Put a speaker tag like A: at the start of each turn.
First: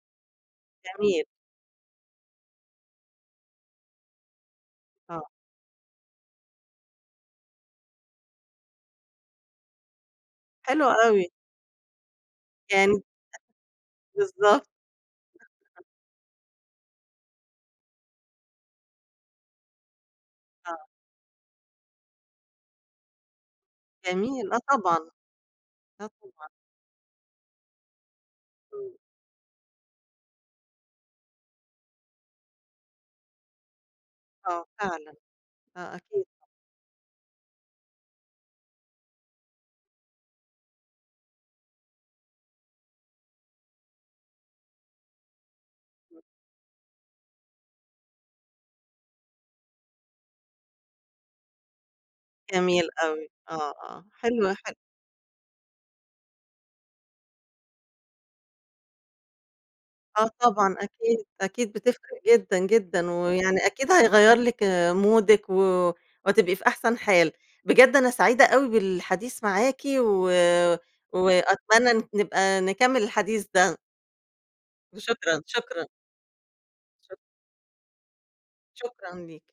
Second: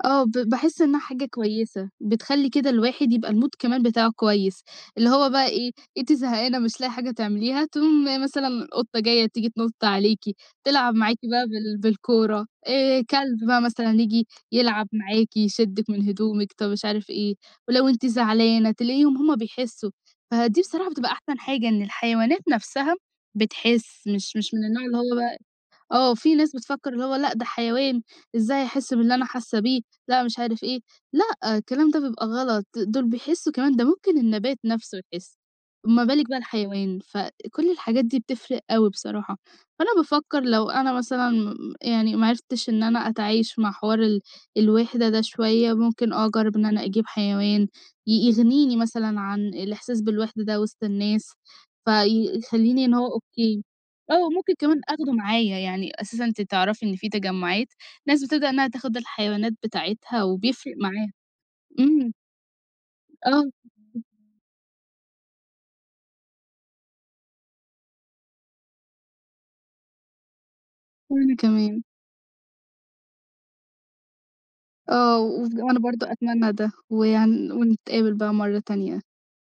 A: آه. ب باحس إنّها حاجة
B: جميل.
A: كويسة، بتخلّي كده الواحد يبقى المود كمان بتاعه كويس. اللي
B: آه.
A: هو بقي إيه، أنتِ زهقانة مش لاقية حاجة تعمليها، تقوم مثلًا القطة جاية تييجي تنُط عليكِ،
B: حلو
A: تلعب معاكِ
B: أوي.
A: بقى بال بالكورة،
B: يعني أ
A: آآ كلب بقى مثلًا ييجي
B: بالضبط.
A: يلعب معاكِ، يشدِّك من هدومِك طب مش عارف إيه، ولو أنتِ زعلانة تلاقيهم هم بيحسّوا. فدي
B: آه.
A: بصراحة بتبقى أحسن حاجة إن الحيوانات نفسها بتحِس مش
B: جميل،
A: مش
B: آه
A: من النوع اللي
B: طبعًا.
A: هو بقى
B: آه
A: آه. في
B: طبعًا.
A: ناس بتفكّر إن هو لأ، ده حيوان إزاي هيحِس
B: إمم.
A: باللي أنا حاسّة بيه، لأ مش عارف إيه. لأ، الكلام ده بيبقى غلط، دول بيحسّوا كمان ده ممكن النبات
B: آه
A: نفسه
B: فعلًا.
A: يحِس،
B: آه
A: ما
B: أكي
A: بالِك بقى الحيوان. فكل الحاجات دي بتفرق أوي بصراحة. فأنا بافكّر لو أنا مثلًا يعني ما عرفتش إن أنا أتعايش مع حوار ال الوِحدة ده شوية ممكن أجرّب إن أنا أجيب حيوان ي يغنيني مثلًا عن الإحساس بالوِحدة ده وِسط الناس، فيخلّيني
B: جميل
A: إن هو
B: أوي.
A: أوكي.
B: آه، آه.
A: آه، ممكن
B: حلو، حل
A: كمان آخدُه معايا. يعني أساسًا أنتِ تعرفي إن في تجعُّات ناس بتبدأ إنّها تاخُد الحيوانات
B: آه
A: بتاعتها بيفرق
B: طبعًا
A: معاها.
B: أكيد. أكيد
A: إمم.
B: بتفرق جدًا، جدًا.
A: آه.
B: ويعني أكيد
A: [unintelligible]
B: هيغيّر لِك مودِك و وهتبقي في أحسن حال. بجد أنا سعيدة أوي بالحديث معاكِ و
A: وأنا كمان.
B: وأتمنى إن نبقى نكمّل الحديث ده.
A: آه.
B: شكرًا،
A: وف أنا
B: شكرًا.
A: برضه أتمنى ده
B: شك
A: ويعني ونتقابل بقى مرّة تانية.
B: شكرًا ليكِ.